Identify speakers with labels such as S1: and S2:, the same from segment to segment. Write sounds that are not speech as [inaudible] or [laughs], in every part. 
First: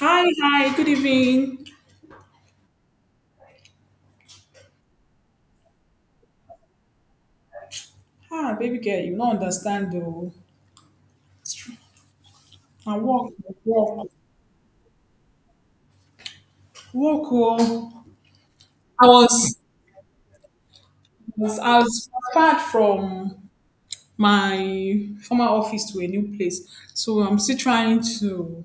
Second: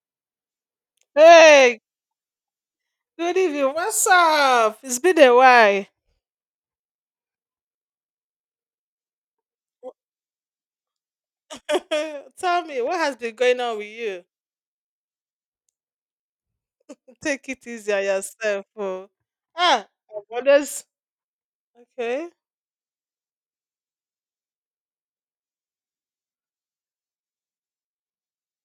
S1: Hi, hi, good evening.
S2: Hey, good evening. What's up? It's been a while.
S1: Ah, baby girl, you don't understand though.
S2: [laughs] Tell me,
S1: I
S2: what has
S1: walk,
S2: been going on with
S1: walk,
S2: you?
S1: walk.
S2: Take it easy on
S1: Oh.
S2: yourself.
S1: I
S2: Oh.
S1: was,
S2: Ah, I've always
S1: I was
S2: okay.
S1: transferred from my former office to a new place, so I'm still trying to,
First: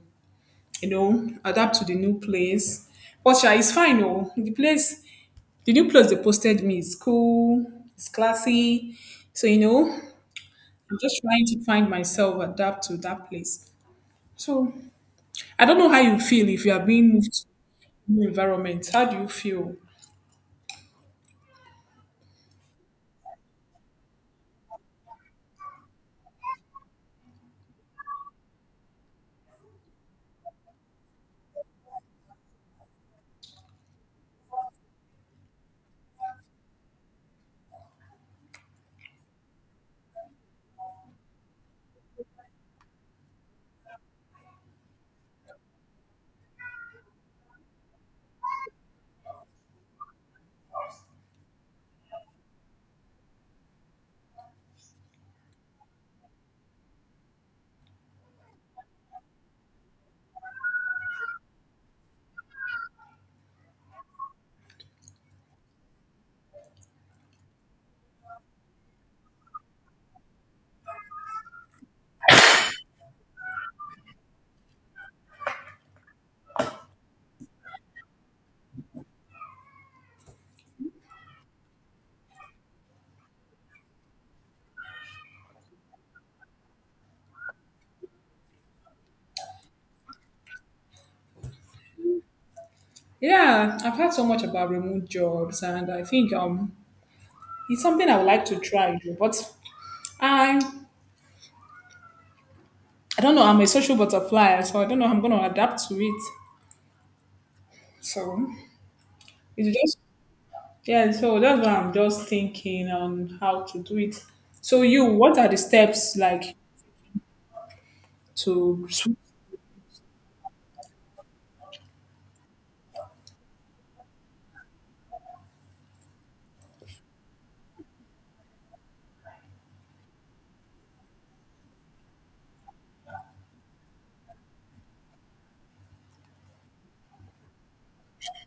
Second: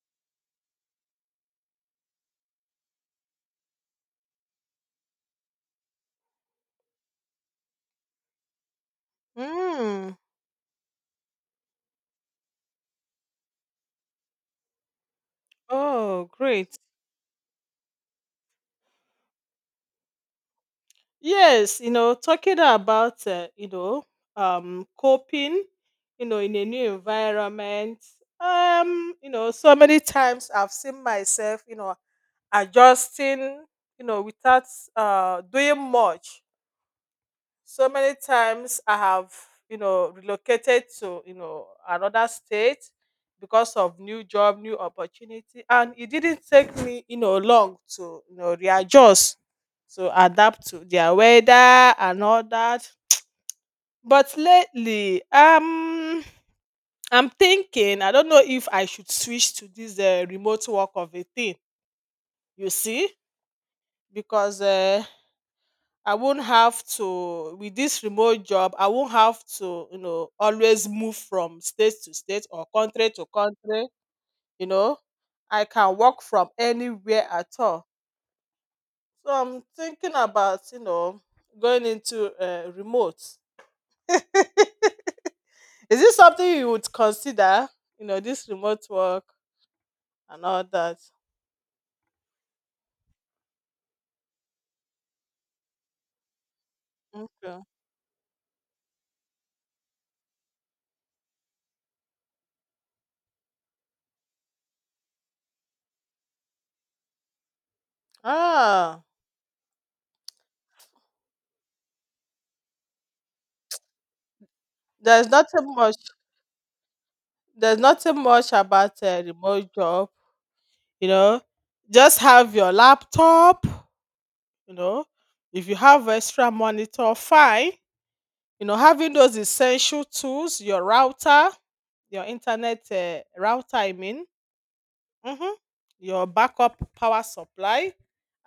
S1: adapt to the new place. But yeah, it's fine. Oh, the new place they posted me is cool. It's classy. So
S2: Mm.
S1: I'm just trying to find myself, adapt to that place. So I don't know how you
S2: Oh,
S1: feel if you
S2: great.
S1: are being moved to a new environment. How do you feel?
S2: Yes, talking about coping, in a new environment. So many times I've seen myself, adjusting, without doing much. So many times I have, relocated to, another state because of new job, new opportunity. And it didn't take me, long to, readjust, to adapt to their weather and all that. But lately, I'm thinking, I don't know if I should switch to this remote work of a thing, you see, because I won't have to. With this remote job, I won't have to, always move from state to state or country to country, you know. I can work from anywhere at all. So I'm thinking about, going into remote. [laughs] Is this something you would consider? This remote work and all that.
S1: Yeah, I've heard so much about remote jobs, and I think
S2: Okay.
S1: it's something I would like to try. But I, I don't know. I'm a social butterfly, so I don't know how I'm gonna adapt to it. So
S2: Ah,
S1: it's just yeah. So that's why I'm just thinking on how to do it. So
S2: there's
S1: what are the
S2: nothing much.
S1: steps like
S2: There's nothing much
S1: to?
S2: about a remote job. You know just have your laptop. You know if you have extra monitor, fine. Having those essential tools: your router, your internet router, I mean, mhm, your backup power supply,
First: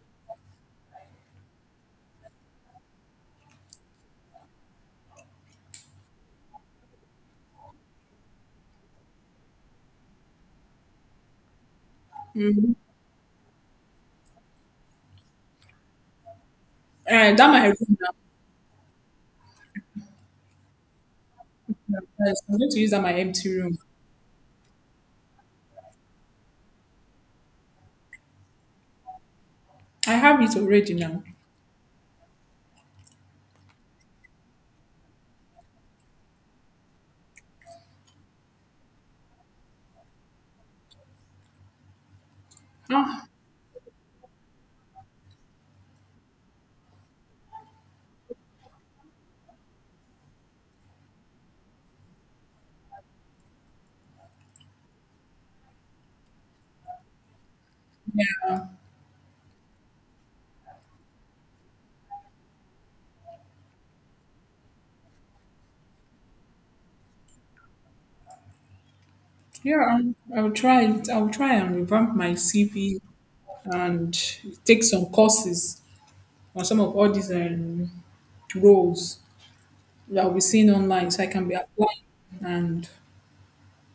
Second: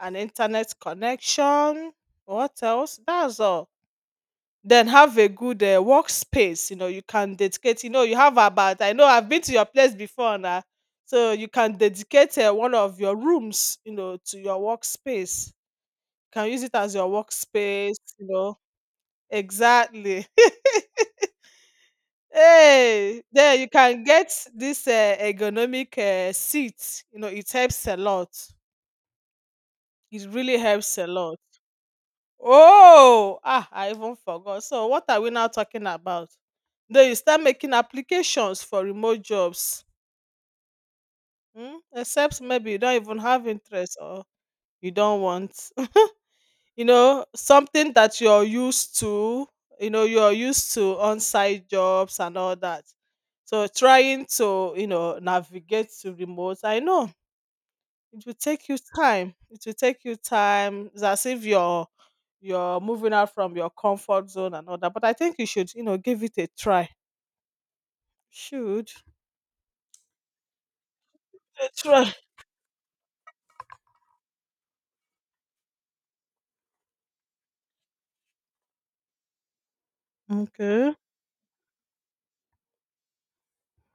S2: an internet connection. What else? That's all. Then have a good workspace. You can dedicate. You have about. I know I've been to your place before, now, so you can dedicate one of your rooms. To your workspace. You can use it as your
S1: That my
S2: workspace.
S1: room now.
S2: Exactly. [laughs]
S1: Yes, I'm going to use that my
S2: Hey,
S1: empty
S2: there you
S1: room.
S2: can get this ergonomic seat. It helps a lot.
S1: I
S2: It
S1: have it
S2: really
S1: already
S2: helps a
S1: now.
S2: lot. Oh, ah, I even forgot. So, what are we now talking about? Then you start making applications for remote jobs, except maybe you don't even
S1: Ah,
S2: have interest, or you don't want. [laughs] Something that you're used to, you're used to on site jobs and all that. So trying to, navigate to remote, I know it will take you time. It will take you time. It's as if you're moving out from your comfort zone and all that. But I think you should, give it a try. Should
S1: yeah, I'll try it. I'll try
S2: a
S1: and
S2: try.
S1: revamp my CV and take some courses on some of all these roles that I'll be seeing
S2: Okay.
S1: online, so I can be applying and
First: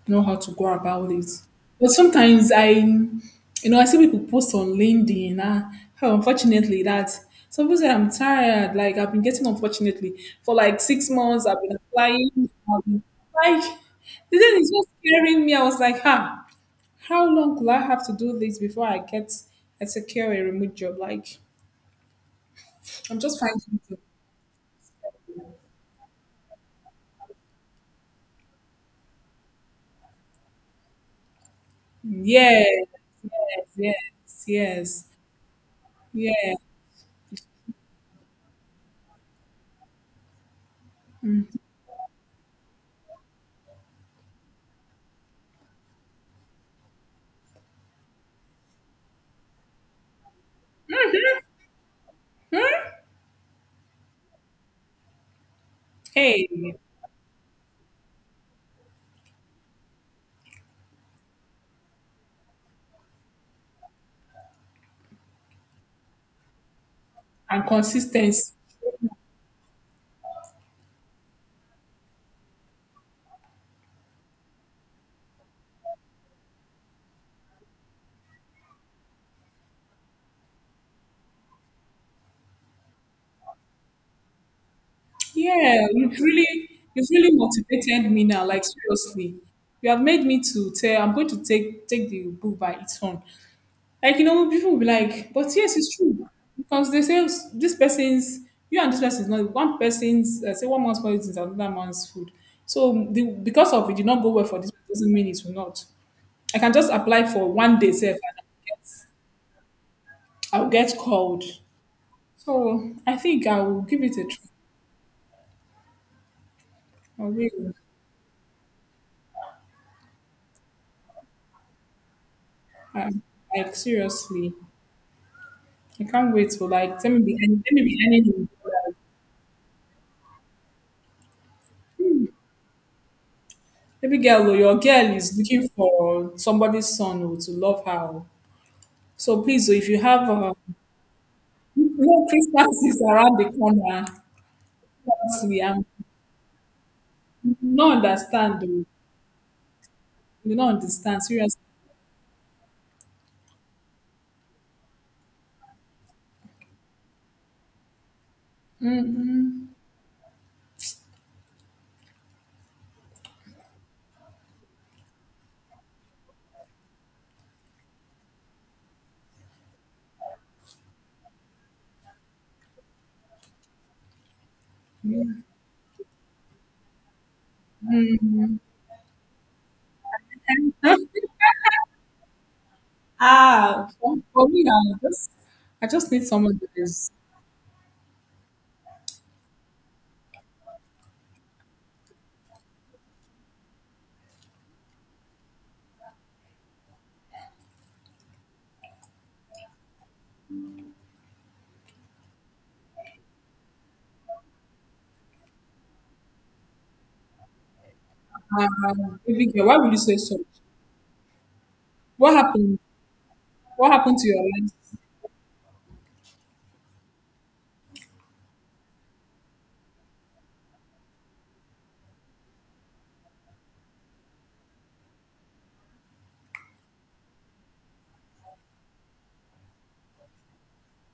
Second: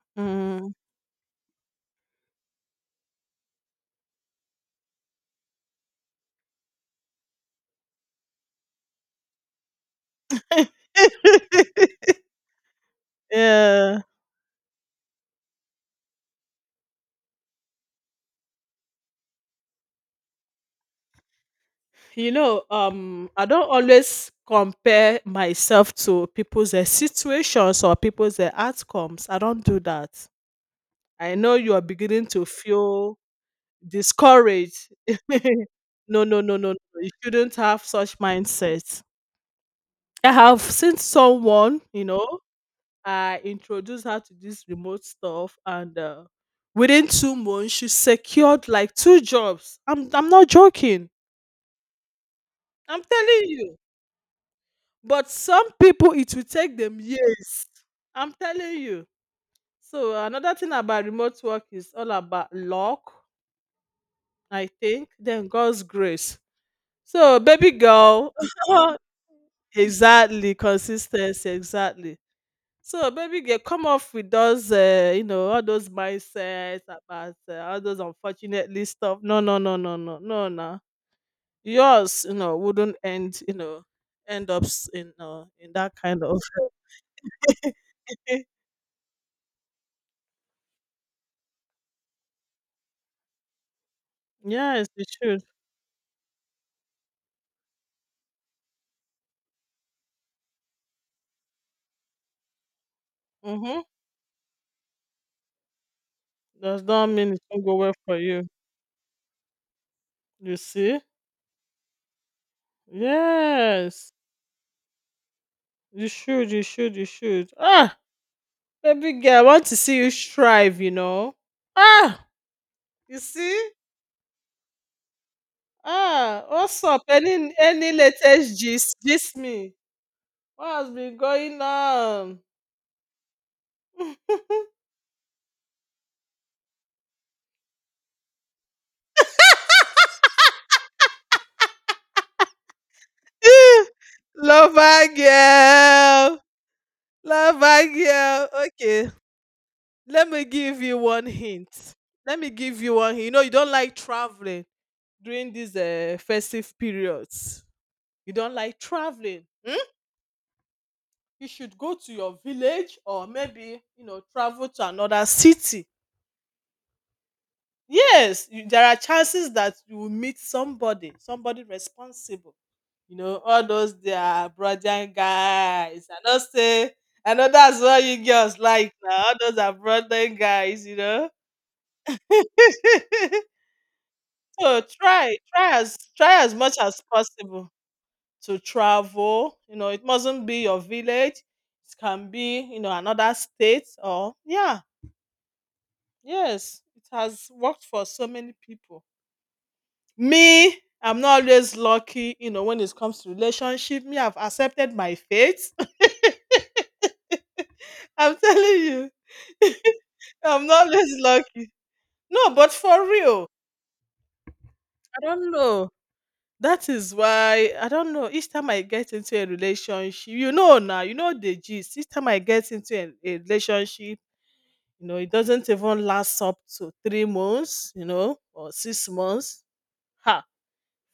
S1: know how to go
S2: Mm.
S1: about it. But sometimes I see people post on LinkedIn. Ah, how unfortunately that some people say I'm tired. Like I've been getting unfortunately for like 6 months. I've been
S2: [laughs]
S1: applying. I've been, like
S2: Yeah.
S1: the thing is just scaring me. I was like, ha. How long will I have to do this before I secure a remote job? Like
S2: You know,
S1: I'm
S2: um,
S1: just
S2: I don't
S1: finding it.
S2: always compare myself to people's situations or people's outcomes. I don't do that. I know you are beginning to
S1: Yes,
S2: feel
S1: yes,
S2: discouraged.
S1: yes,
S2: [laughs] No, no, no,
S1: yeah.
S2: no, no. You shouldn't have such mindset. I have seen someone, I introduced her to this remote stuff, and within 2 months she secured like two jobs. I'm not joking. I'm telling you. But some people, it will
S1: Hey,
S2: take them years. I'm telling you. So another thing about remote work is, all about luck, I think, then God's grace. So
S1: and
S2: baby girl,
S1: consistency.
S2: [laughs] exactly, consistency, exactly. So baby girl, come off with those, all those mindsets about all those unfortunately stuff. No, no, no, no, no, no, no. Yours, wouldn't end, end up in
S1: Yeah,
S2: that
S1: you've
S2: kind of.
S1: really you've really motivated me now.
S2: [laughs]
S1: Like seriously, you have made me to tell. I'm going to take the book by its own. Like, people will be
S2: Yes, it
S1: like,
S2: should.
S1: but yes, it's true. Because they say this person's, you and this person's not one person's, say one man's food is another man's food. So because
S2: Hmm.
S1: of it did not go well for this, doesn't mean it will not. I can
S2: Does
S1: just
S2: not
S1: apply
S2: mean it
S1: for
S2: won't go
S1: one day,
S2: well
S1: say,
S2: for you. You
S1: I'll get
S2: see?
S1: called. So I think I will give
S2: Yes.
S1: it a try.
S2: You should, you should, you
S1: I
S2: should.
S1: will.
S2: Ah, baby girl, I want to see you strive. Ah, you
S1: Um,
S2: see?
S1: like seriously, I can't
S2: Ah,
S1: wait for
S2: what's up?
S1: like let me
S2: Any
S1: be let me
S2: any
S1: be anything.
S2: latest gist? Gist me. What has been going on?
S1: Maybe girl, oh, your girl is looking for somebody's son, oh, to love her. Oh. So please, so if you have no, Christmas is around the
S2: [laughs]
S1: corner,
S2: Lover
S1: honestly, I'm
S2: girl.
S1: you
S2: Lover
S1: do
S2: girl.
S1: understand.
S2: Okay. Let me
S1: You no
S2: give you
S1: understand
S2: one
S1: seriously.
S2: hint. Let me give you one hint. You don't like traveling during these festive periods. You don't like traveling,
S1: Mm-mm,
S2: hmm? You should go to your village, or maybe, travel to another city. Yes, you, there are chances that you will meet somebody responsible. All those their brother guys, I know, say, I know that's what you girls
S1: mm-mm.
S2: like now. All those are brother guys,
S1: [laughs]
S2: [laughs]
S1: Ah, for me,
S2: So
S1: I just
S2: try
S1: I
S2: as,
S1: just need
S2: try as
S1: someone that
S2: much as
S1: is.
S2: possible to travel. It mustn't be your village. It can be, another state, or yeah, yes. It has worked for so many people. Me, I'm not always lucky, when it comes to relationship. Me, I've accepted my fate. [laughs] I'm telling
S1: uh,
S2: you.
S1: baby girl, why
S2: [laughs]
S1: would you say so?
S2: I'm not always lucky.
S1: What
S2: No, but
S1: happened?
S2: for real.
S1: What happened to your last
S2: I don't know. That is why I don't know. Each time I get into a relationship, now, you know the gist. Each time I get into a relationship, it doesn't even last up to 3 months, or 6 months. Ha!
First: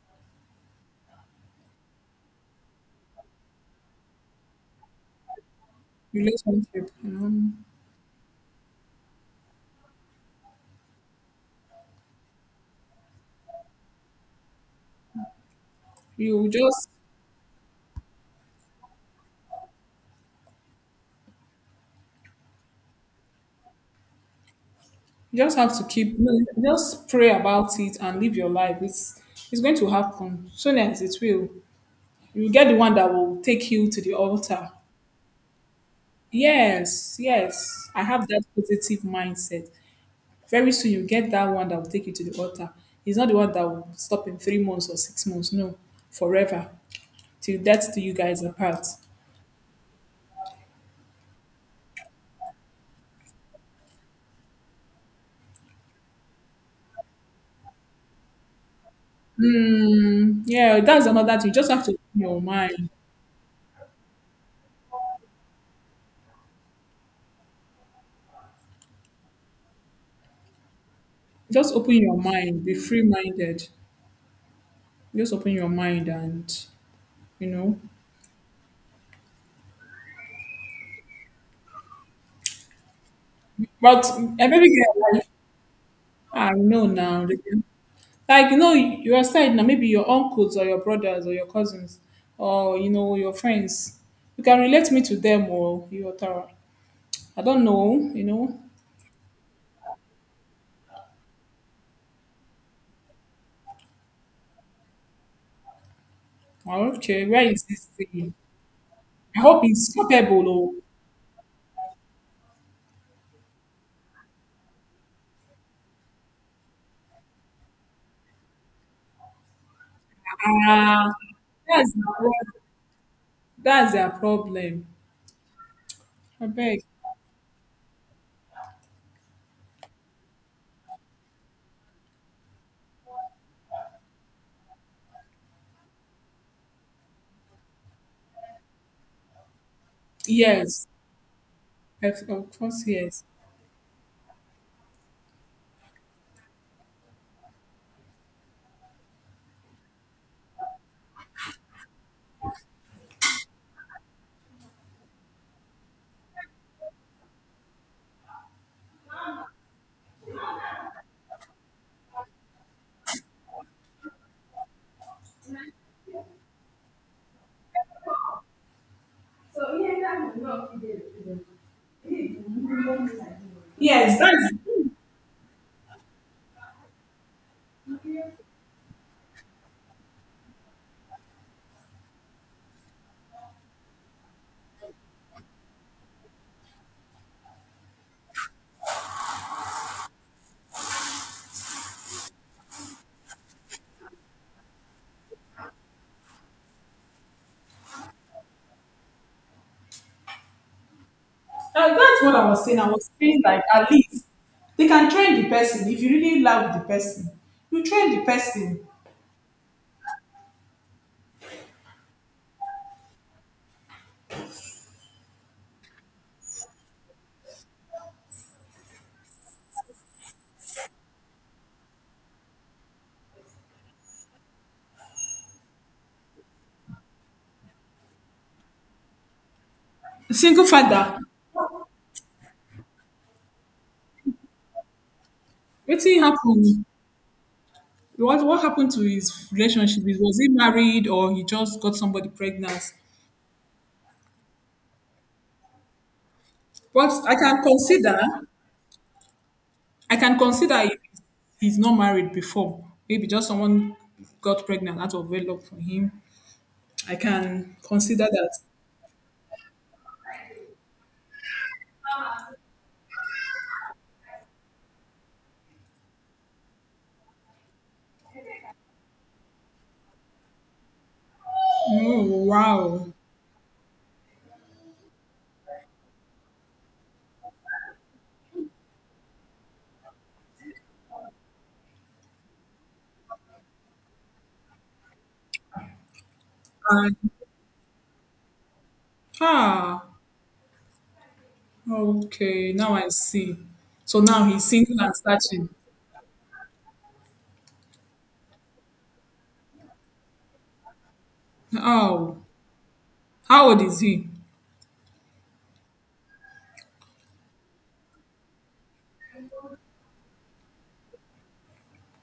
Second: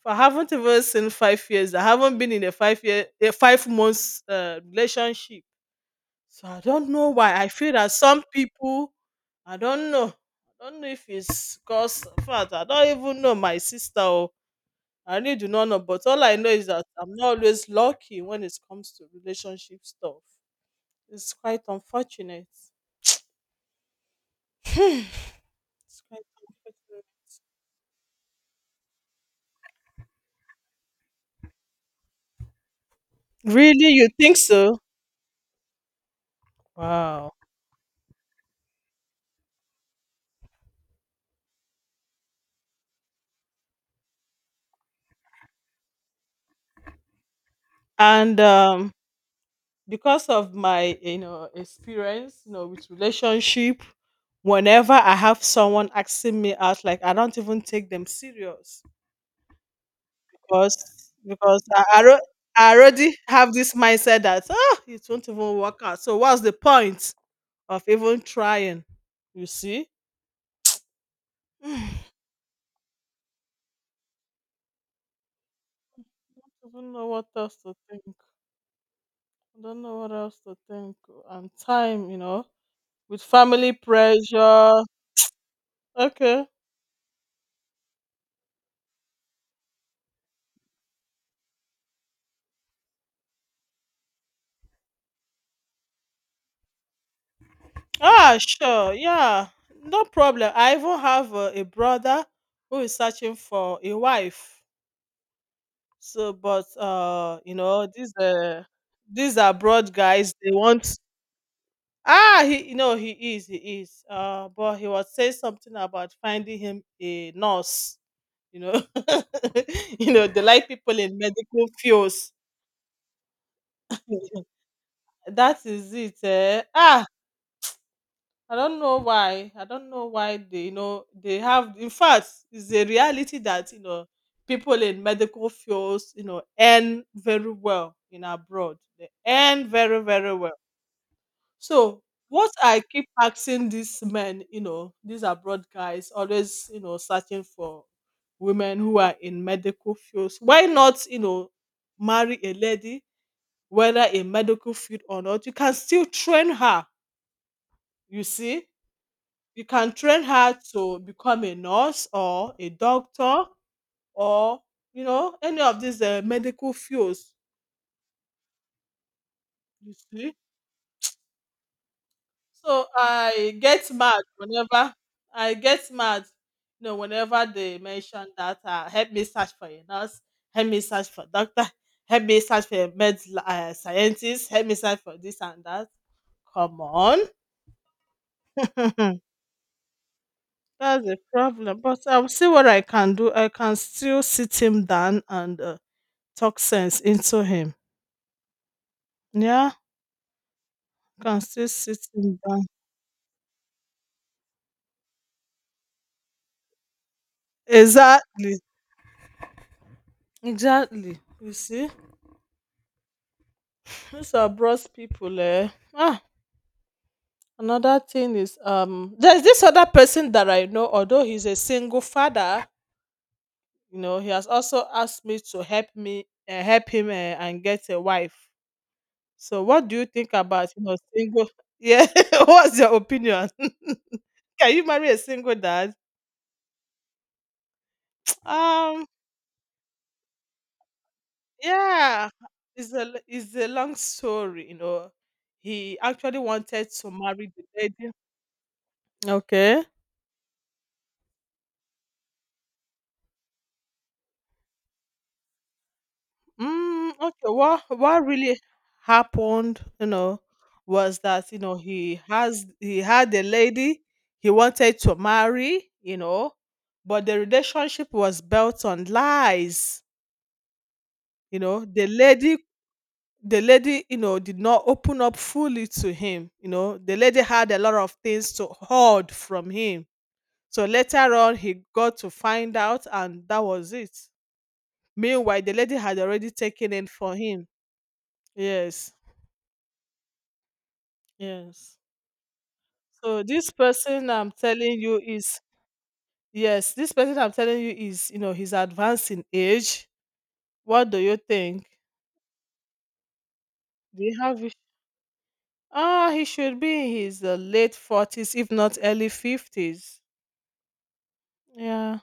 S2: If I haven't even seen 5 years, I haven't been in a 5 year, a 5 months relationship. So I don't
S1: relationship?
S2: know why. I feel that some people, I don't know. I don't know if it's because, in fact, I don't even know my sister. Or, I really do not know. But all I
S1: You
S2: know is that
S1: just
S2: I'm not always lucky when it comes to relationship stuff. It's quite unfortunate.
S1: you just have to
S2: It's
S1: keep.
S2: quite
S1: No,
S2: unfortunate.
S1: just pray about it and live your life. It's going to happen soon as it will. You get the one that will take
S2: Really,
S1: you to
S2: you
S1: the
S2: think
S1: altar.
S2: so?
S1: Yes,
S2: Wow.
S1: yes. I have that positive mindset. Very soon you get that one that will take you to the altar. It's not the one that will stop in 3 months or 6 months. No, forever. Till death do you
S2: And
S1: guys apart.
S2: because of my, experience, with relationship, whenever I have someone asking me out, like I don't even take them serious
S1: Hmm. Yeah, that's
S2: because
S1: another thing. You
S2: because
S1: just have
S2: I,
S1: to
S2: I,
S1: open
S2: alre-
S1: your
S2: I
S1: mind.
S2: already have this mindset that, oh, it won't even work out. So what's the point of even trying? You see? [sighs]
S1: Just open
S2: I
S1: your mind. Be free minded. Just open your mind and
S2: don't know what
S1: you
S2: else to
S1: know.
S2: think. I don't know what else to think. And time, with family
S1: But every
S2: pressure.
S1: girl like
S2: Okay.
S1: I know now. They can Like, your side now, maybe your uncles or your brothers or your cousins or your friends. You can relate me to them or your Tara. I don't know, you
S2: Ah,
S1: know.
S2: sure. Yeah, no problem. I even have a brother who is searching for a wife. So, but
S1: Okay, where is this
S2: these
S1: thing?
S2: uh, these
S1: I hope it's
S2: abroad guys,
S1: capable.
S2: they
S1: Oh.
S2: want. Ah, he, he is. But he was saying something about finding him a nurse. You know, [laughs] they like people
S1: Ah,
S2: in medical
S1: that's, their
S2: fields.
S1: prob- that's their problem.
S2: That is it.
S1: I
S2: Eh?
S1: beg.
S2: Ah, I don't know why. I don't know why they, they have. In fact, it's a reality that people in medical fields, earn very well in abroad. They earn very, very well.
S1: Yes,
S2: So
S1: of
S2: what
S1: of
S2: I
S1: course,
S2: keep
S1: yes.
S2: asking these men, these abroad guys, always, searching for women who are in medical fields. Why not, marry a lady, whether in medical field or not? You can still train her. You see, you can train her to become a nurse or a doctor, or any of these medical fields. You see, so I get
S1: Yes,
S2: mad whenever I get mad. Whenever they mention that, help me search for a nurse, help me search for doctor, help me search for a med scientist, help me search for this and that. Come on. [laughs] That's a problem. But I'll see what I can do. I can still sit him down and talk sense into him. Yeah, can still sit
S1: That's what
S2: him
S1: I was
S2: down.
S1: saying. I was saying like at least they can train the person. If you really love the person, you train the
S2: Exactly.
S1: person.
S2: Exactly. You see, these are bros people. Eh? Ah, another thing is, there's this other person that I know. Although he's a single father, he has also asked me to help him and get a wife. So, what do you think
S1: Single
S2: about
S1: father,
S2: single? [laughs] Yeah, [laughs] what's your opinion? [laughs] Can you marry a single dad?
S1: what happened?
S2: [tsk]
S1: What happened to
S2: Um,
S1: his relationship? Is was he married or he just got somebody
S2: Yeah,
S1: pregnant?
S2: it's a long story. He actually wanted
S1: But
S2: to marry the lady. Okay.
S1: I can consider if he's not married before. Maybe just someone got pregnant out of wedlock for him.
S2: Mm,
S1: I
S2: okay.
S1: can
S2: What
S1: consider that.
S2: really happened, was that he had a lady he wanted to marry, but the relationship was built on lies. The
S1: Oh
S2: lady
S1: wow!
S2: did not open up fully to him. The lady had a lot of things to hoard from him. So later on, he got to find out, and that was it. Meanwhile, the lady had already taken it
S1: And,
S2: for him. Yes,
S1: ah,
S2: yes.
S1: okay, now I
S2: So
S1: see.
S2: this
S1: So
S2: person
S1: now
S2: I'm
S1: he's single
S2: telling
S1: and
S2: you is,
S1: searching.
S2: yes, this person I'm telling you is, he's advanced in age. What do you think?
S1: Oh, how old is
S2: Do
S1: he?
S2: you have? Ah, he should be in his late forties, if not early fifties. Yeah.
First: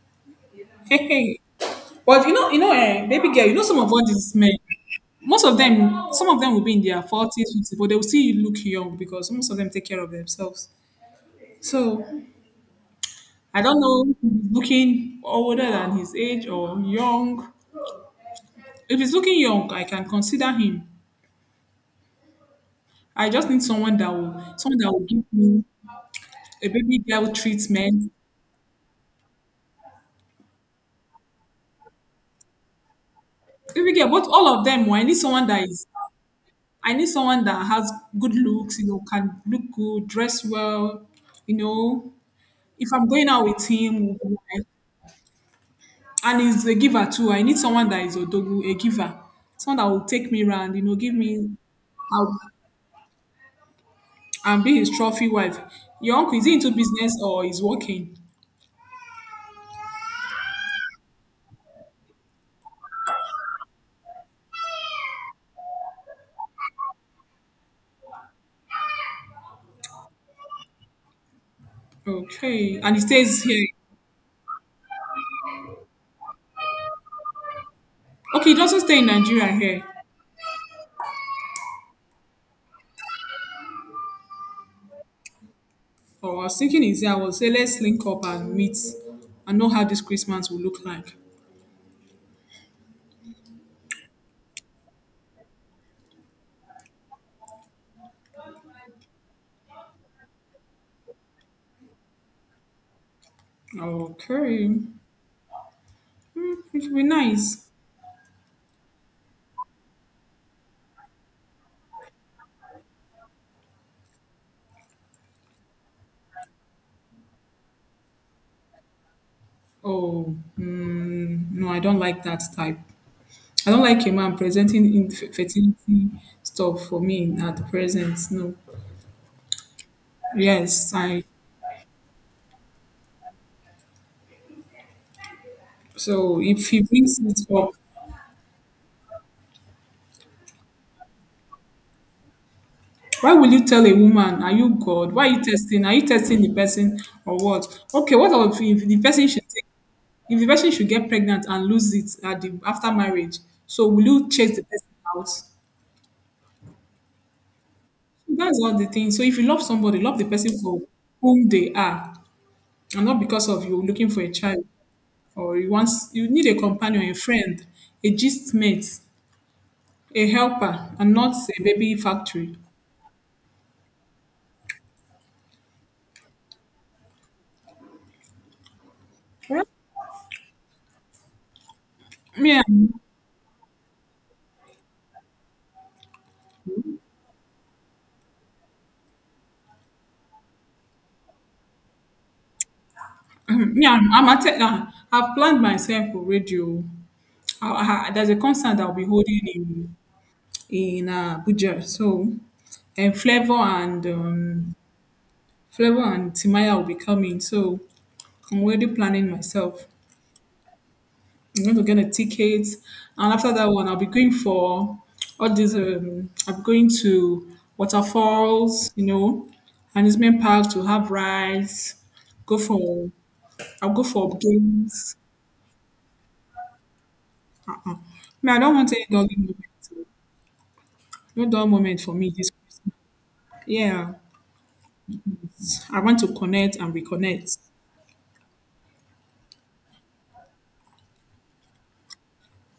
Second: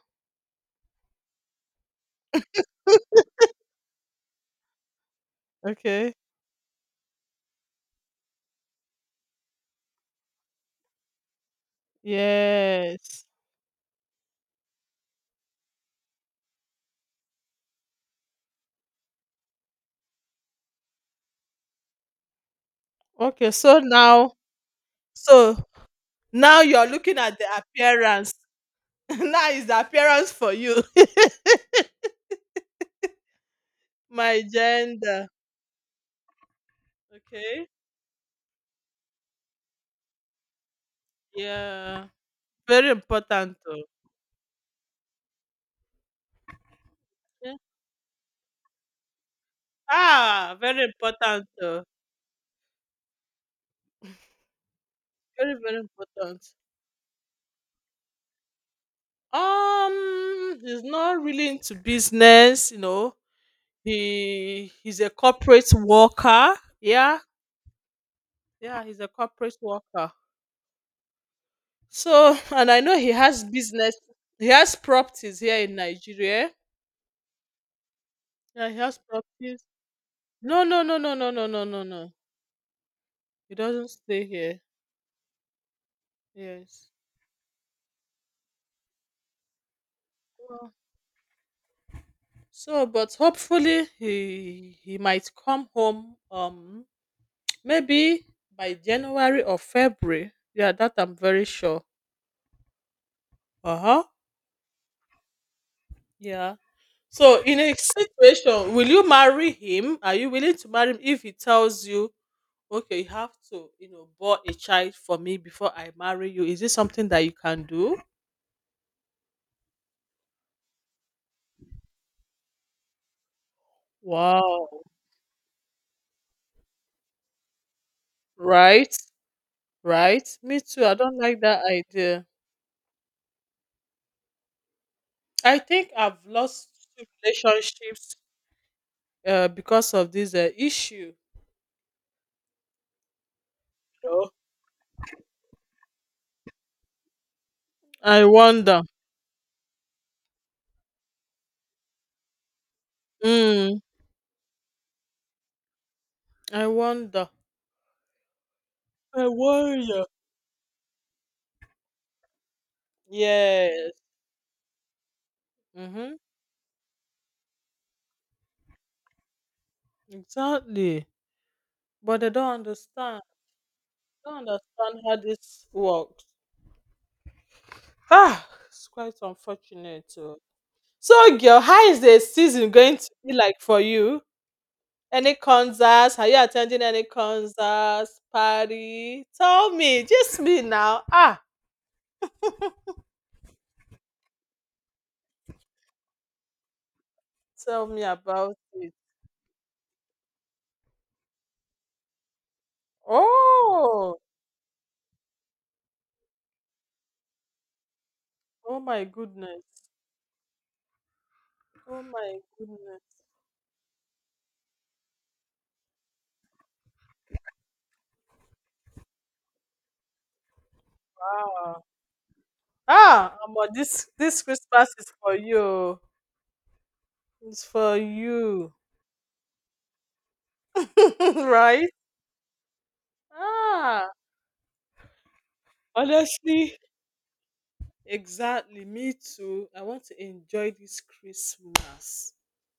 S1: Hey, hey. But
S2: [laughs]
S1: baby girl, some of all these men, most of them,
S2: Okay.
S1: some of them will be in their forties, fifties, but they will still look young because most of them take care of themselves. So
S2: Yes.
S1: I don't know, if he's looking older than his age or young. If he's looking young, I can consider him. I just
S2: Okay.
S1: need
S2: So now,
S1: someone that will give
S2: so
S1: me
S2: now
S1: a
S2: you're
S1: baby
S2: looking
S1: girl
S2: at the
S1: treatment.
S2: appearance. [laughs] Now is the appearance for you. [laughs]
S1: If you get, but
S2: My
S1: all of them, oh,
S2: gender.
S1: I need someone that
S2: Okay.
S1: has good looks, can look good, dress well, you
S2: Yeah.
S1: know. If
S2: Very
S1: I'm going out
S2: important
S1: with
S2: too.
S1: him, we'll be like- and he's a giver too. I
S2: Yeah.
S1: need someone that is odogu, a giver, someone that will take me
S2: Ah,
S1: around,
S2: very
S1: give
S2: important
S1: me,
S2: too.
S1: I'll, and be his trophy
S2: Very,
S1: wife.
S2: very
S1: Your uncle,
S2: important.
S1: is he into business or is working?
S2: He's not really into business. He's a corporate worker. Yeah. Yeah, he's a corporate worker. So [laughs] and
S1: Okay,
S2: I
S1: and
S2: know
S1: he
S2: he
S1: stays
S2: has
S1: here.
S2: business he has properties here in Nigeria.
S1: Okay, he
S2: Yeah, he
S1: doesn't stay
S2: has
S1: in Nigeria
S2: properties.
S1: here.
S2: No, no, no, no, no, no, no, no, no. He doesn't stay here.
S1: Oh, I was thinking,
S2: Yes.
S1: is I will say let's link up and meet and know how this Christmas will
S2: Well,
S1: look like.
S2: so, but hopefully he might come home. Maybe by January or February. Yeah, that I'm very sure. Uh huh.
S1: Okay. Hmm,
S2: Yeah.
S1: it should be
S2: So, in
S1: nice.
S2: a situation, will you marry him? Are you willing to marry him if he tells you, okay, you have to, bore a child for me before I marry you? Is this something that you can do?
S1: Oh, no, I don't like that type. I don't like a man
S2: Wow.
S1: presenting infertility stuff for me at the present. No.
S2: Right. Right. Me too.
S1: Yes,
S2: I don't
S1: I.
S2: like that idea. I think I've
S1: So
S2: lost
S1: if he
S2: two
S1: brings it up,
S2: relationships because of this issue.
S1: why will you tell a
S2: You know?
S1: woman, are you God? Why are you testing? Are you testing the person or what? Okay,
S2: I
S1: what of
S2: wonder.
S1: if the person should take, if the person should get pregnant and lose it at the after marriage?
S2: Mm,
S1: So will you chase the person out?
S2: I wonder.
S1: That's not the thing. So
S2: I
S1: if you love somebody,
S2: wonder.
S1: love the person for whom they are, and not because of you
S2: Yes.
S1: looking for a child or
S2: Mm-hmm.
S1: you need a companion, a friend, a gist mate, a helper,
S2: Exactly.
S1: and not a baby
S2: But they don't
S1: factory.
S2: understand. Don't understand how this works. Ah, it's quite
S1: Right?
S2: unfortunate. Too. So, girl, how is the
S1: Me,
S2: season
S1: I'm,
S2: going to be like for you? Any concerts? Are you attending any concerts? Party? Tell me. Just me now. Ah.
S1: [clears throat] me, I'm at, I've planned myself already. Oh.
S2: Tell me
S1: There's a
S2: about
S1: concert that I'll
S2: it.
S1: be holding in Abuja. So, and Flavor and
S2: Oh,
S1: Flavor and Timaya will be coming. So, I'm
S2: oh
S1: already
S2: my
S1: planning
S2: goodness.
S1: myself. I'm going to get
S2: Oh
S1: a
S2: my
S1: ticket,
S2: goodness.
S1: and after that one, I'll be going for all these. I'm going to waterfalls, and amusement park to have
S2: Wow.
S1: rides. Go for
S2: Ah, Omo,
S1: I'll go
S2: this
S1: for
S2: this Christmas is
S1: games.
S2: for you. It's
S1: Uh-uh.
S2: for
S1: Man, I don't
S2: you.
S1: want any dull moment. Oh. No
S2: [laughs]
S1: dull
S2: Right?
S1: moment for me this Christmas.
S2: Ah.
S1: Yeah, I want to connect
S2: Honestly,
S1: and reconnect. [laughs]
S2: exactly. Me too. I want to enjoy this Christmas.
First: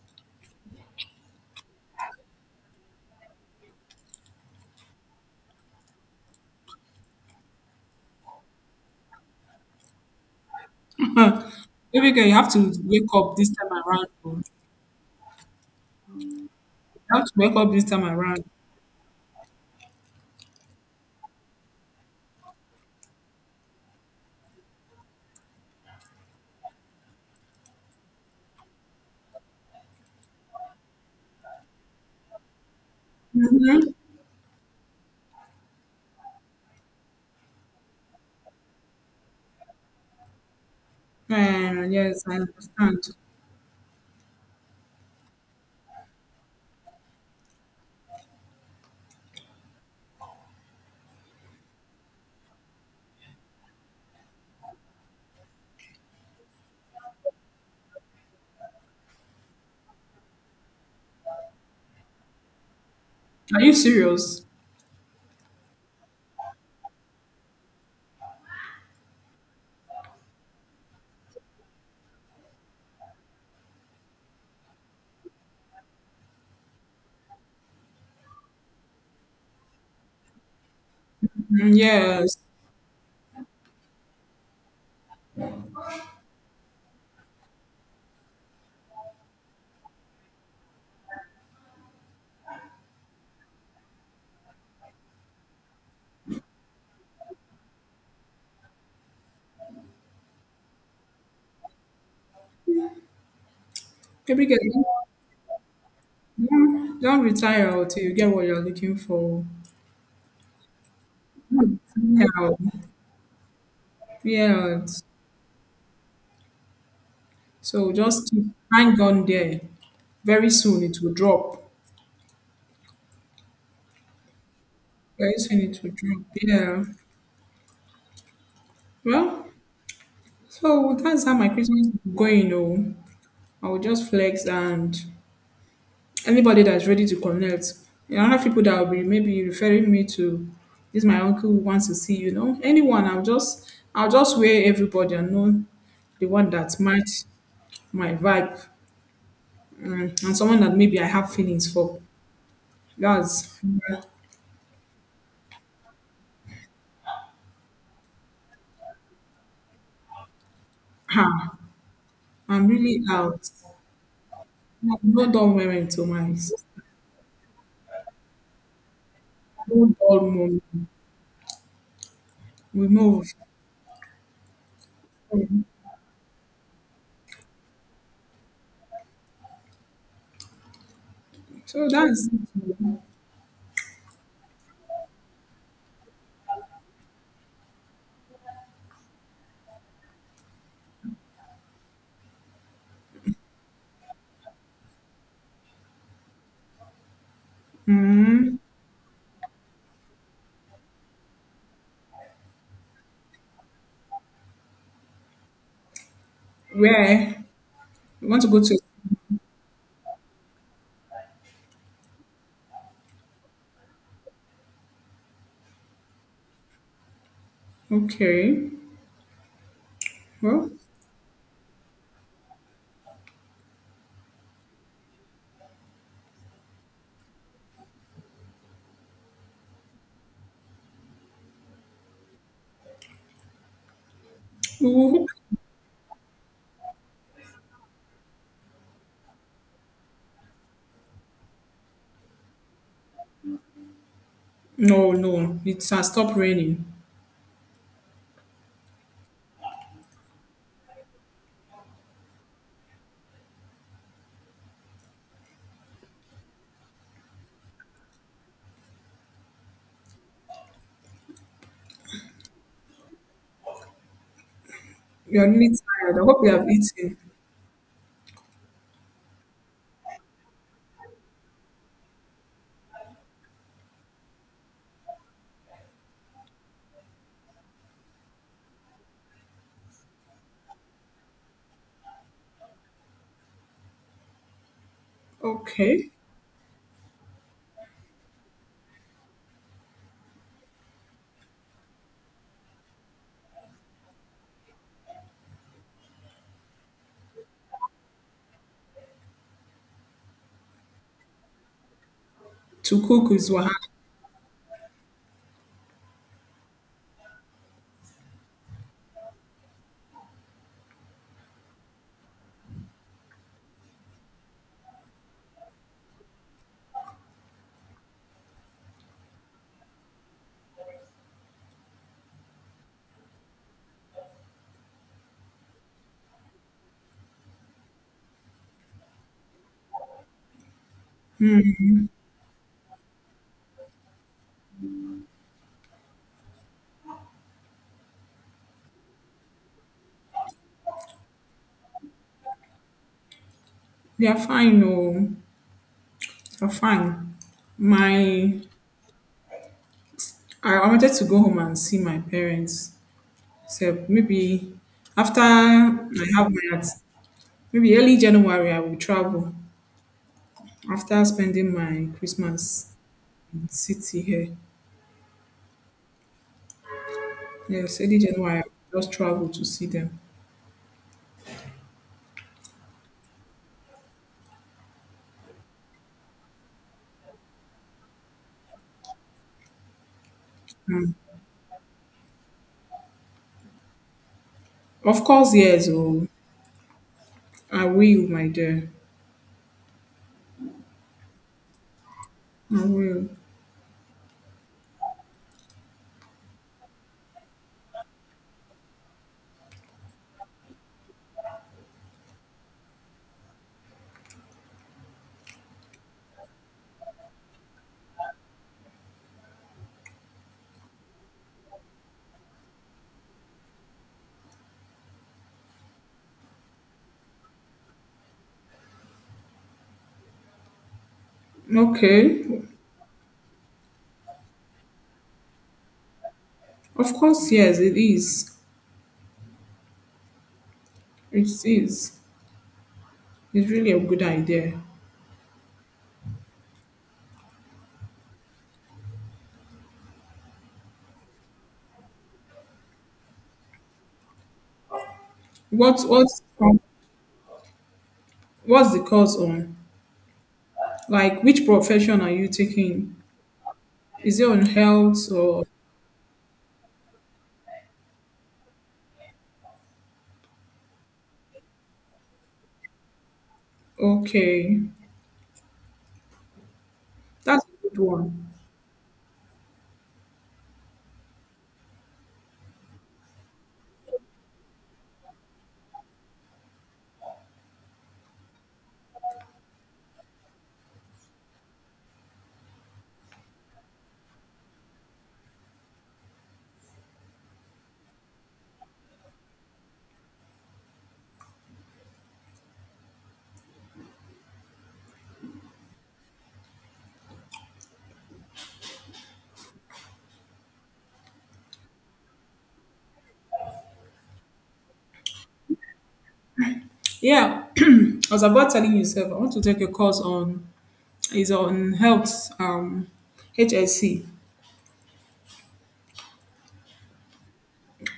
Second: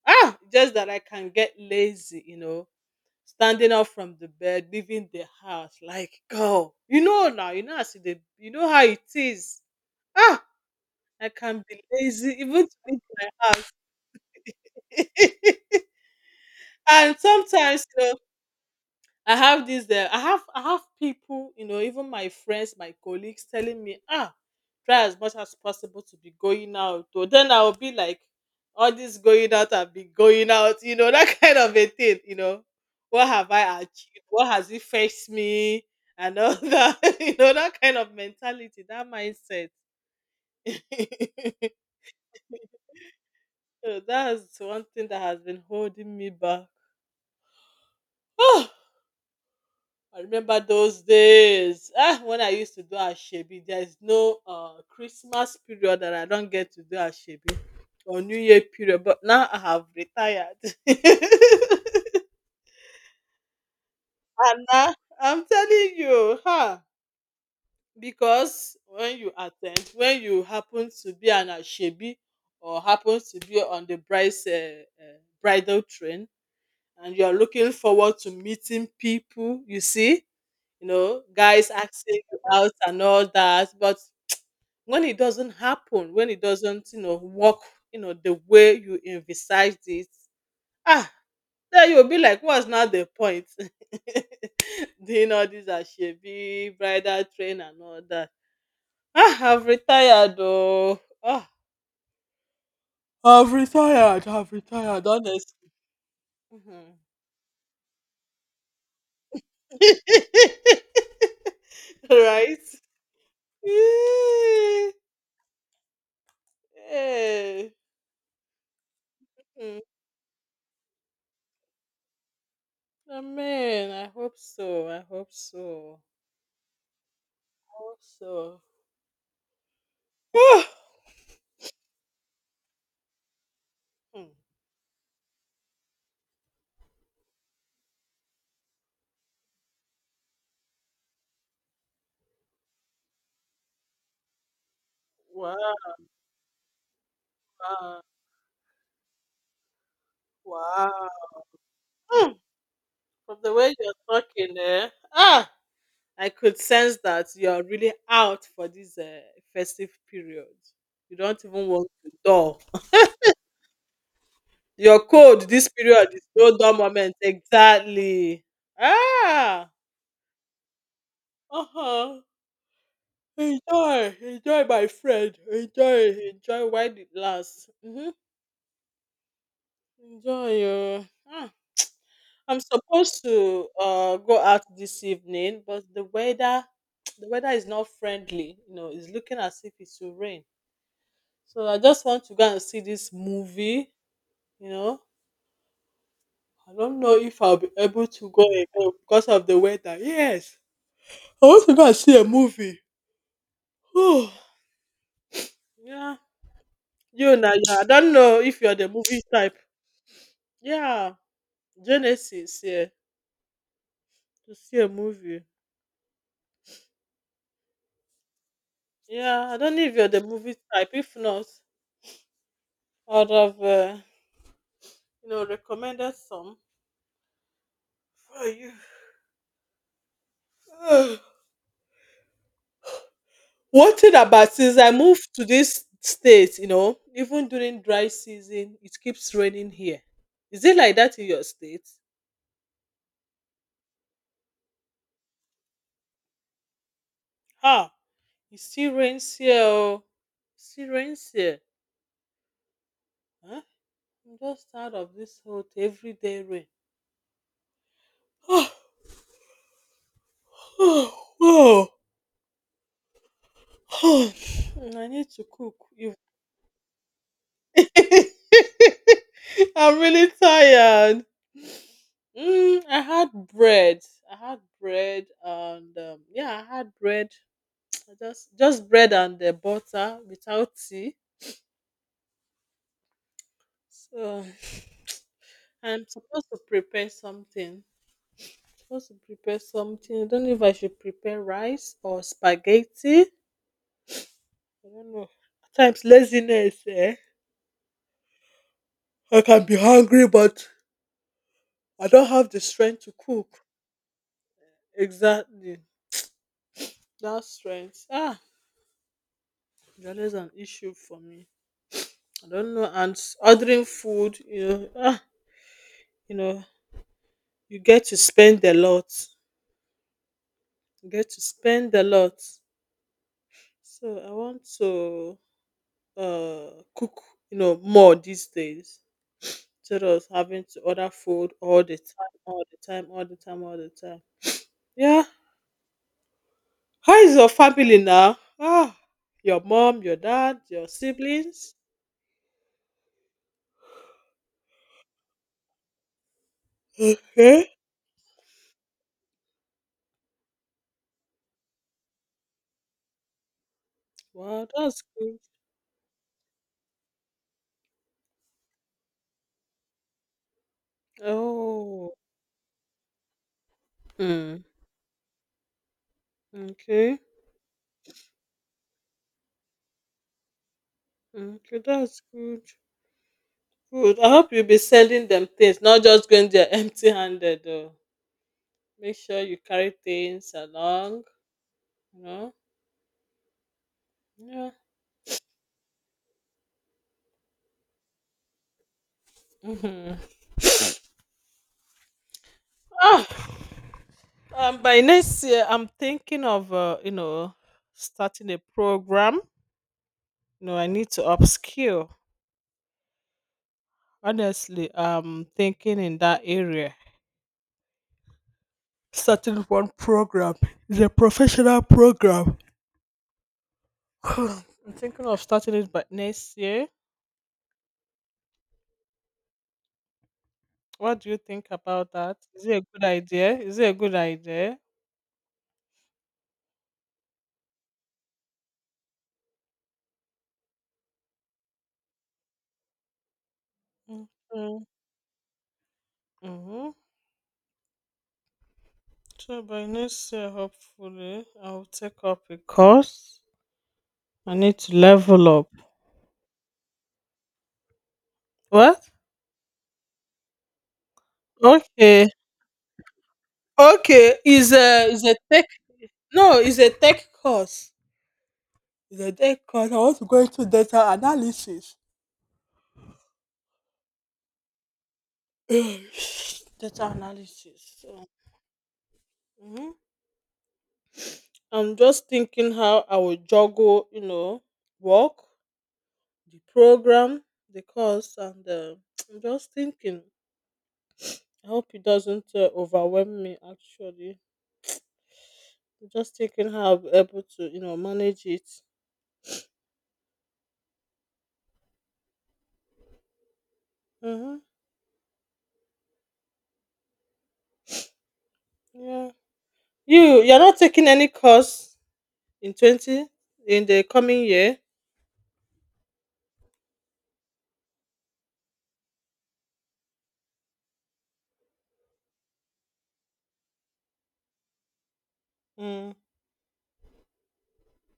S2: Ah, just that I can get lazy. Standing up from the bed, leaving the house, like go. You know now, you know how it is. Ah. I
S1: Huh.
S2: can be
S1: Baby girl,
S2: lazy
S1: you have
S2: even
S1: to
S2: to make
S1: wake up this time around. Oh.
S2: [laughs] and
S1: You have to wake up this
S2: sometimes
S1: time
S2: you know
S1: around.
S2: I have this I have people, you know, even my friends, my colleagues telling me, ah, try as much as possible to be going out, or then I will be like, all this going out, I've been going out, you know, that [laughs] kind of a thing, you know, what have I
S1: Mm-hmm.
S2: achieved, what has it fetched me, and all [laughs] that, you know, that kind of mentality, that mindset. [laughs]
S1: Yeah, yes, I understand.
S2: So that's one thing that has been holding me back. Oh, I remember those days, when I used to do Ashebi. There is no Christmas period that I don't get to do Ashebi or New Year period, but now I have retired. [laughs] And
S1: Are you serious?
S2: now I'm telling you, huh? Because when you happen to be an Ashebi or happen to be on the bride's bridal train and you're looking forward to meeting people, you see, guys
S1: Mm,
S2: asking
S1: yes.
S2: you out and all that. But when it doesn't, work, the way you envisaged it, ah, then you'll be like, what's not the point? [laughs] Doing all these ashebi, bridal train and all that. Ah, I've retired though. Ah. I've retired.
S1: Baby
S2: I've
S1: girl,
S2: retired, honestly. Mhm.
S1: don't retire until you get what you're looking for.
S2: [laughs]
S1: Mm, yeah.
S2: Right? Yeah.
S1: Yes. So just hang on there.
S2: Yeah.
S1: Very soon it will drop.
S2: Amen. I hope so. I hope
S1: Very soon it will
S2: so.
S1: drop. Yeah.
S2: I hope so.
S1: Well,
S2: [sighs]
S1: so that's how my Christmas is going. Oh, I will just
S2: Hmm.
S1: flex, and anybody that's ready to connect. I have people that will be maybe referring me to this my uncle who wants to see, anyone. I'll just weigh everybody and
S2: Wow.
S1: know the one that might my vibe, and someone that maybe I
S2: Wow.
S1: have feelings for.
S2: Hmm. From the
S1: That's.
S2: way you're talking, eh? Ah, I could sense that you're really out for this festive period. You don't
S1: Ah,
S2: even want to dull.
S1: I'm really out. No,
S2: Your
S1: no
S2: code
S1: dull
S2: this
S1: moment, to
S2: period
S1: my
S2: is no dull
S1: sister.
S2: moment. Exactly. Ah.
S1: No dull moment.
S2: Uh huh.
S1: We move.
S2: Enjoy, enjoy, my friend. Enjoy, enjoy while it lasts. Mhm. Enjoy, oh. Ah,
S1: So that's,
S2: I'm supposed to go out this evening, but the weather [tsk] the weather is not friendly. You know, it's looking as if it will rain. So I just want to go and see this movie, you know. I don't know if I'll be able to go
S1: mm,
S2: again because of the weather. Yes. I want to go and see a movie. [sighs] Oh, yeah.
S1: where
S2: You now, yeah. I don't
S1: you
S2: know
S1: want to
S2: if
S1: go
S2: you're
S1: to.
S2: the movie type. Yeah. Genesis, yeah. To see a movie.
S1: Okay.
S2: Yeah, I don't know if you're the movie
S1: Well,
S2: type. If not, I'd have, recommended some for you. [sighs] One thing about since
S1: we
S2: I
S1: will hook
S2: moved to this state, even during dry season, it keeps raining here. Is it like that in your state?
S1: no, no, it has stopped raining.
S2: Ah, it still rains here. Oh. It still rains here. Huh? I'm just tired of this hot everyday rain. [sighs] Oh, oh, oh, [sighs] I need to
S1: You're really
S2: cook. If
S1: tired. I hope you have eaten.
S2: [laughs] I'm really tired. Mm, I had bread. I had bread and yeah, I had bread. [tsk] I just bread and the butter without tea. So I'm
S1: Okay.
S2: supposed to prepare something. Supposed to prepare something. I don't know if I should prepare rice or spaghetti. I don't know. At times laziness, eh? I can be hungry, but I don't have the
S1: To
S2: strength to
S1: cook is what
S2: cook.
S1: hap-.
S2: Exactly. That strength. Ah, it's always an issue for me. I don't know. And ordering food, you know, you get to spend a lot. You get to spend a lot. So I want to cook, more these days. Instead of having to order food all the time, all the time, all the time, all the time. Yeah. How is your family now? Ah, your mom, your dad, your siblings. [sighs]
S1: They are fine, no, they're fine.
S2: Okay.
S1: My I wanted to go home and see my parents. So maybe
S2: Wow, that's good.
S1: after I have my at, maybe early January I will travel after spending my
S2: Oh.
S1: Christmas in city here.
S2: Mm. Okay.
S1: Yes, early January I will just travel to see them.
S2: Mm, okay, that's good. Good. I hope you'll be selling them things, not just going there [laughs] empty handed though. Make sure you carry things
S1: Mm.
S2: along, you know? Yeah.
S1: Of course, yes, oh, I will, my dear.
S2: Hmm.
S1: I
S2: Ah,
S1: will.
S2: by next year, I'm thinking of, starting a program. You know, I need to upskill. Honestly, I'm thinking in that area. Starting one program, the professional program. [sighs] I'm thinking of starting it by next year. What do you think about that?
S1: Okay.
S2: Is it a good idea? Is it a good idea?
S1: Of course, yes, it is. It is. It's really a good idea.
S2: Mm-hmm. Mm-hmm. So by next year, hopefully, I'll take up a course. I need to level up.
S1: What what's the
S2: What?
S1: course on? Like which profession
S2: Okay.
S1: are you taking?
S2: Okay.
S1: Is it on
S2: Is a is
S1: health
S2: a
S1: or?
S2: tech? No, is a tech course. Is a tech course. I want to go into data analysis.
S1: Okay.
S2: Eh, [sighs] data
S1: That's
S2: analysis.
S1: a good
S2: So,
S1: one.
S2: mhm. I'm just thinking how I will juggle, work, the program, the course, and [tsk] I'm just thinking. I hope it doesn't overwhelm me. Actually, I'm just thinking how I'll be able to, manage it. Mm-hmm. Yeah, you're not taking any course in twenty in the coming year.
S1: Yeah. [clears throat] I was about telling yourself I want to take a course on, is on health, HSC,
S2: Mm.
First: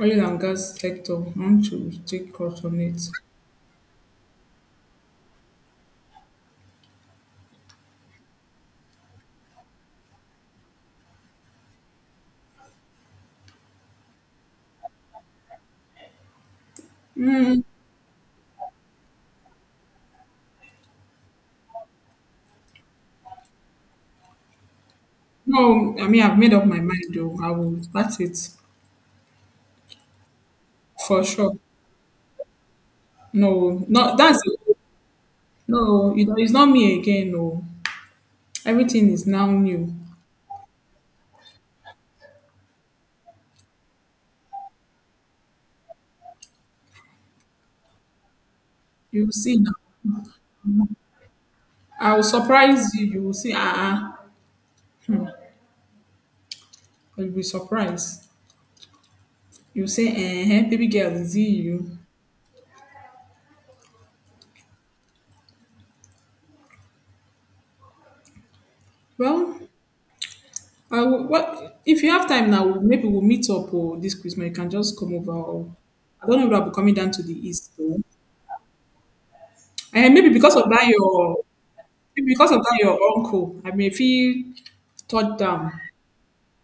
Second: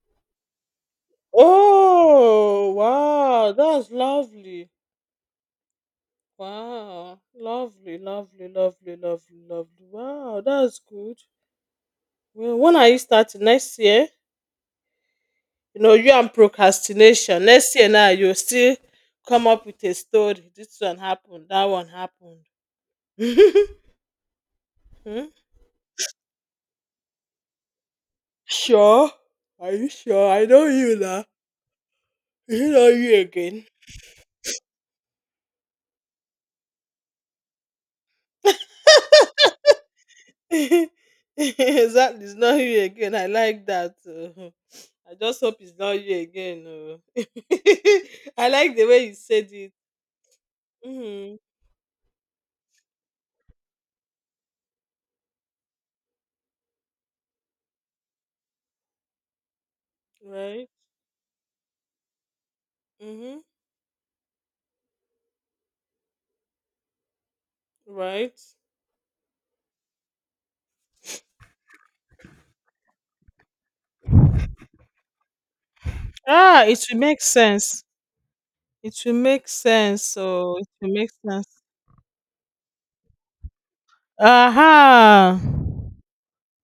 S1: oil and gas sector. I want to take course
S2: Oh
S1: on it.
S2: wow, that's lovely. Wow, lovely, lovely, lovely, lovely, lovely. Wow, that's good. Well, when are you starting next year? You know you and procrastination,
S1: Mm,
S2: next year now you still come up with a story, this one happened, that one happened. [laughs] Hmm?
S1: no, I mean I've made up my mind though. I will start it.
S2: Sure. Are you sure? I know you
S1: For
S2: now.
S1: sure.
S2: Is it not you again?
S1: No, no, that's no. It's not me again. No, everything is now new.
S2: [laughs] Exactly. It's not you again. I like that, oh. I just hope it's not you again, oh. [laughs] I like the way you
S1: You will
S2: said
S1: see
S2: it.
S1: now.
S2: Hmm.
S1: I will surprise you. You will see. Ah, hmm. You'll be surprised. You will say, "Eh,
S2: Right.
S1: baby girl, is it you?"
S2: Hmm. Right.
S1: Well, what if you have time now? Maybe we'll meet up or this Christmas. You can just come over. Or I don't know if
S2: Ah,
S1: I'll be
S2: it
S1: coming
S2: will
S1: down
S2: make
S1: to the east
S2: sense.
S1: though.
S2: It will make sense.
S1: And maybe because
S2: So it
S1: of that,
S2: will make sense.
S1: your uncle. I may feel touched
S2: Aha.
S1: down.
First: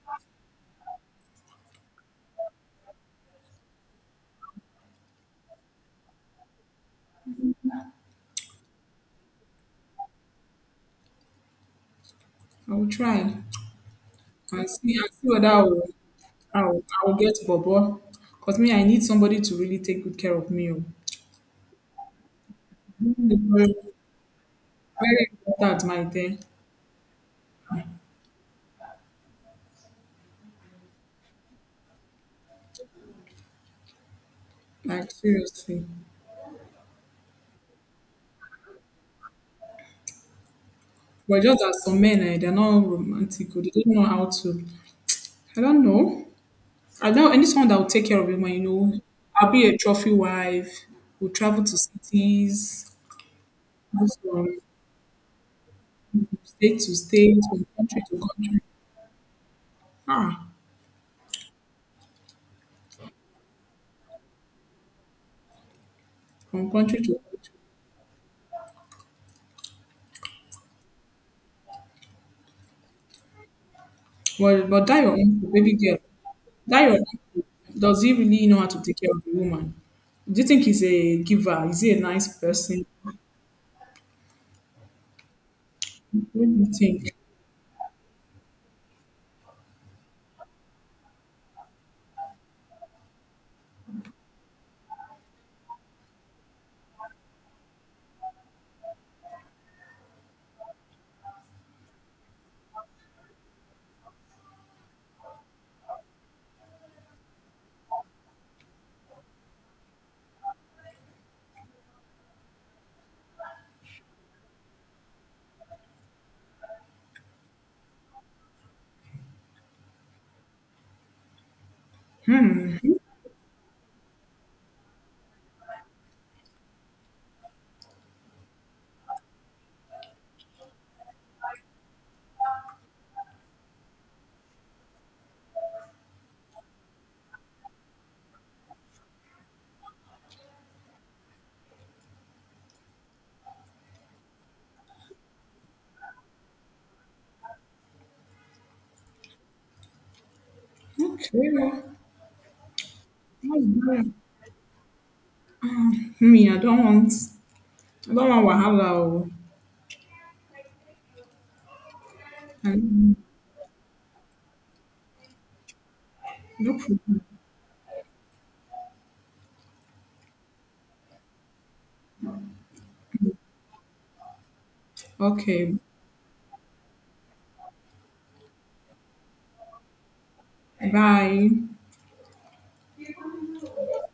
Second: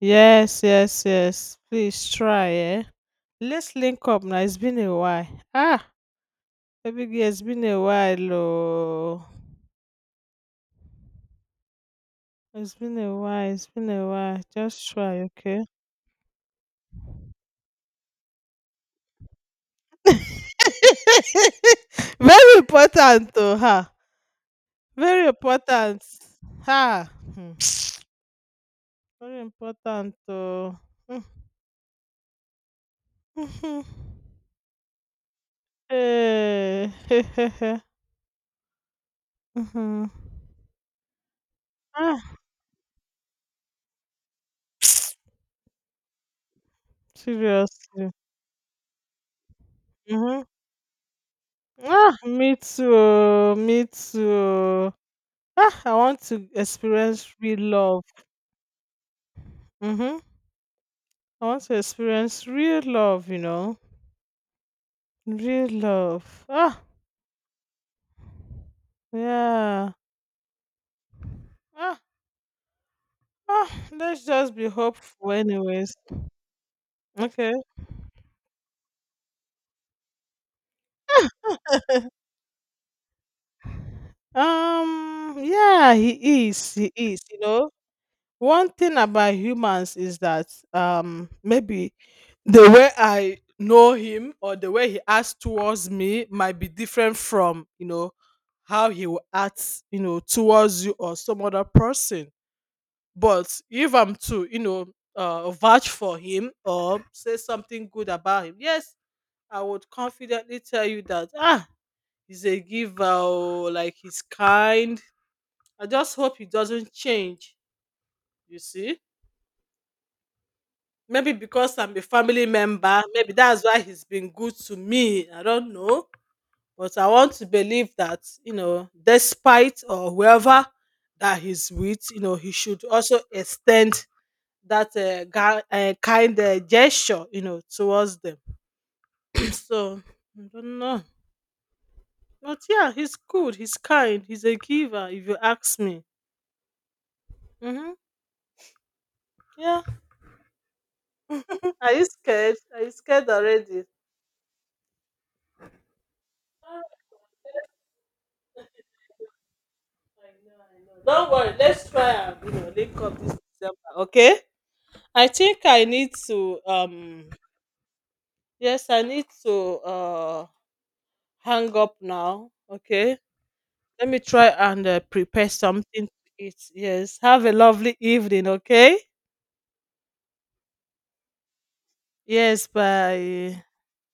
S2: Yes, yes, yes. Please try, eh? Let's link up now. It's been a while. Ah, baby, girl, it's been a while, oh.
S1: I
S2: It's
S1: will
S2: been a
S1: try,
S2: while. It's been a while.
S1: and
S2: Just
S1: see and
S2: try,
S1: see whether
S2: okay?
S1: I will get Bobo. Because me, I need somebody to really take good care of me. Oh.
S2: [laughs] Very
S1: Women
S2: important,
S1: dey.
S2: oh,
S1: Very,
S2: ha. Very
S1: very important, my
S2: important,
S1: dear.
S2: ha. Hmm. Very important, oh. Mm. [laughs]
S1: Like, seriously.
S2: Eh, [laughs] eh, eh, eh. Mhm.
S1: But just that some men,
S2: Ah,
S1: they're not romantic. Oh, they don't know how to. I don't know. I don't, I need someone that will take
S2: seriously.
S1: care of him. I'll be a trophy
S2: Mm-hmm.
S1: wife. We'll travel to
S2: Ah, me too,
S1: cities,
S2: oh, me
S1: move
S2: too.
S1: from
S2: Oh. Ah, I want to
S1: state to
S2: experience
S1: state,
S2: real
S1: from country
S2: love.
S1: to country.
S2: Mm-hmm.
S1: Ah,
S2: I want to experience real love, you know, real love.
S1: from
S2: Ah,
S1: country to country.
S2: yeah. Ah, ah. Let's just
S1: Well,
S2: be
S1: but that your
S2: hopeful,
S1: uncle, baby
S2: anyways.
S1: girl, that your uncle,
S2: Okay.
S1: does he really know how to take care of the woman? Do you think he's a giver? Is he a nice
S2: [laughs]
S1: person?
S2: Um. Yeah,
S1: What
S2: he
S1: do you
S2: is. He
S1: think?
S2: is. You know. One thing about humans is that maybe the way I know him or the way he acts towards me might be different from, you know, how he will act, you know, towards you or some other person. But if I'm to, vouch for him or say something good about him, yes, I would confidently tell you that he's a giver, oh, like he's kind. I just hope he doesn't change. You see, maybe because I'm a family member, maybe that's why he's been good to me. I don't know. But I want to believe that, despite or whoever that he's with, he should also extend that kind gesture, you know, towards them. [clears throat] So, I don't know. But yeah, he's good. He's kind. He's a giver, if you ask me. Mm-hmm. Yeah.
S1: Okay.
S2: [laughs] Are you scared? Are you scared
S1: That's
S2: already?
S1: good. Me, I don't want wahala. Oh.
S2: Don't worry, let's try and link
S1: I-.
S2: up this December, okay? I think I need to
S1: No problem.
S2: yes, I need to uh hang up now, okay? Let me try and prepare
S1: Okay.
S2: something to eat. Yes, have a lovely evening, okay? Yes, bye.
S1: Bye.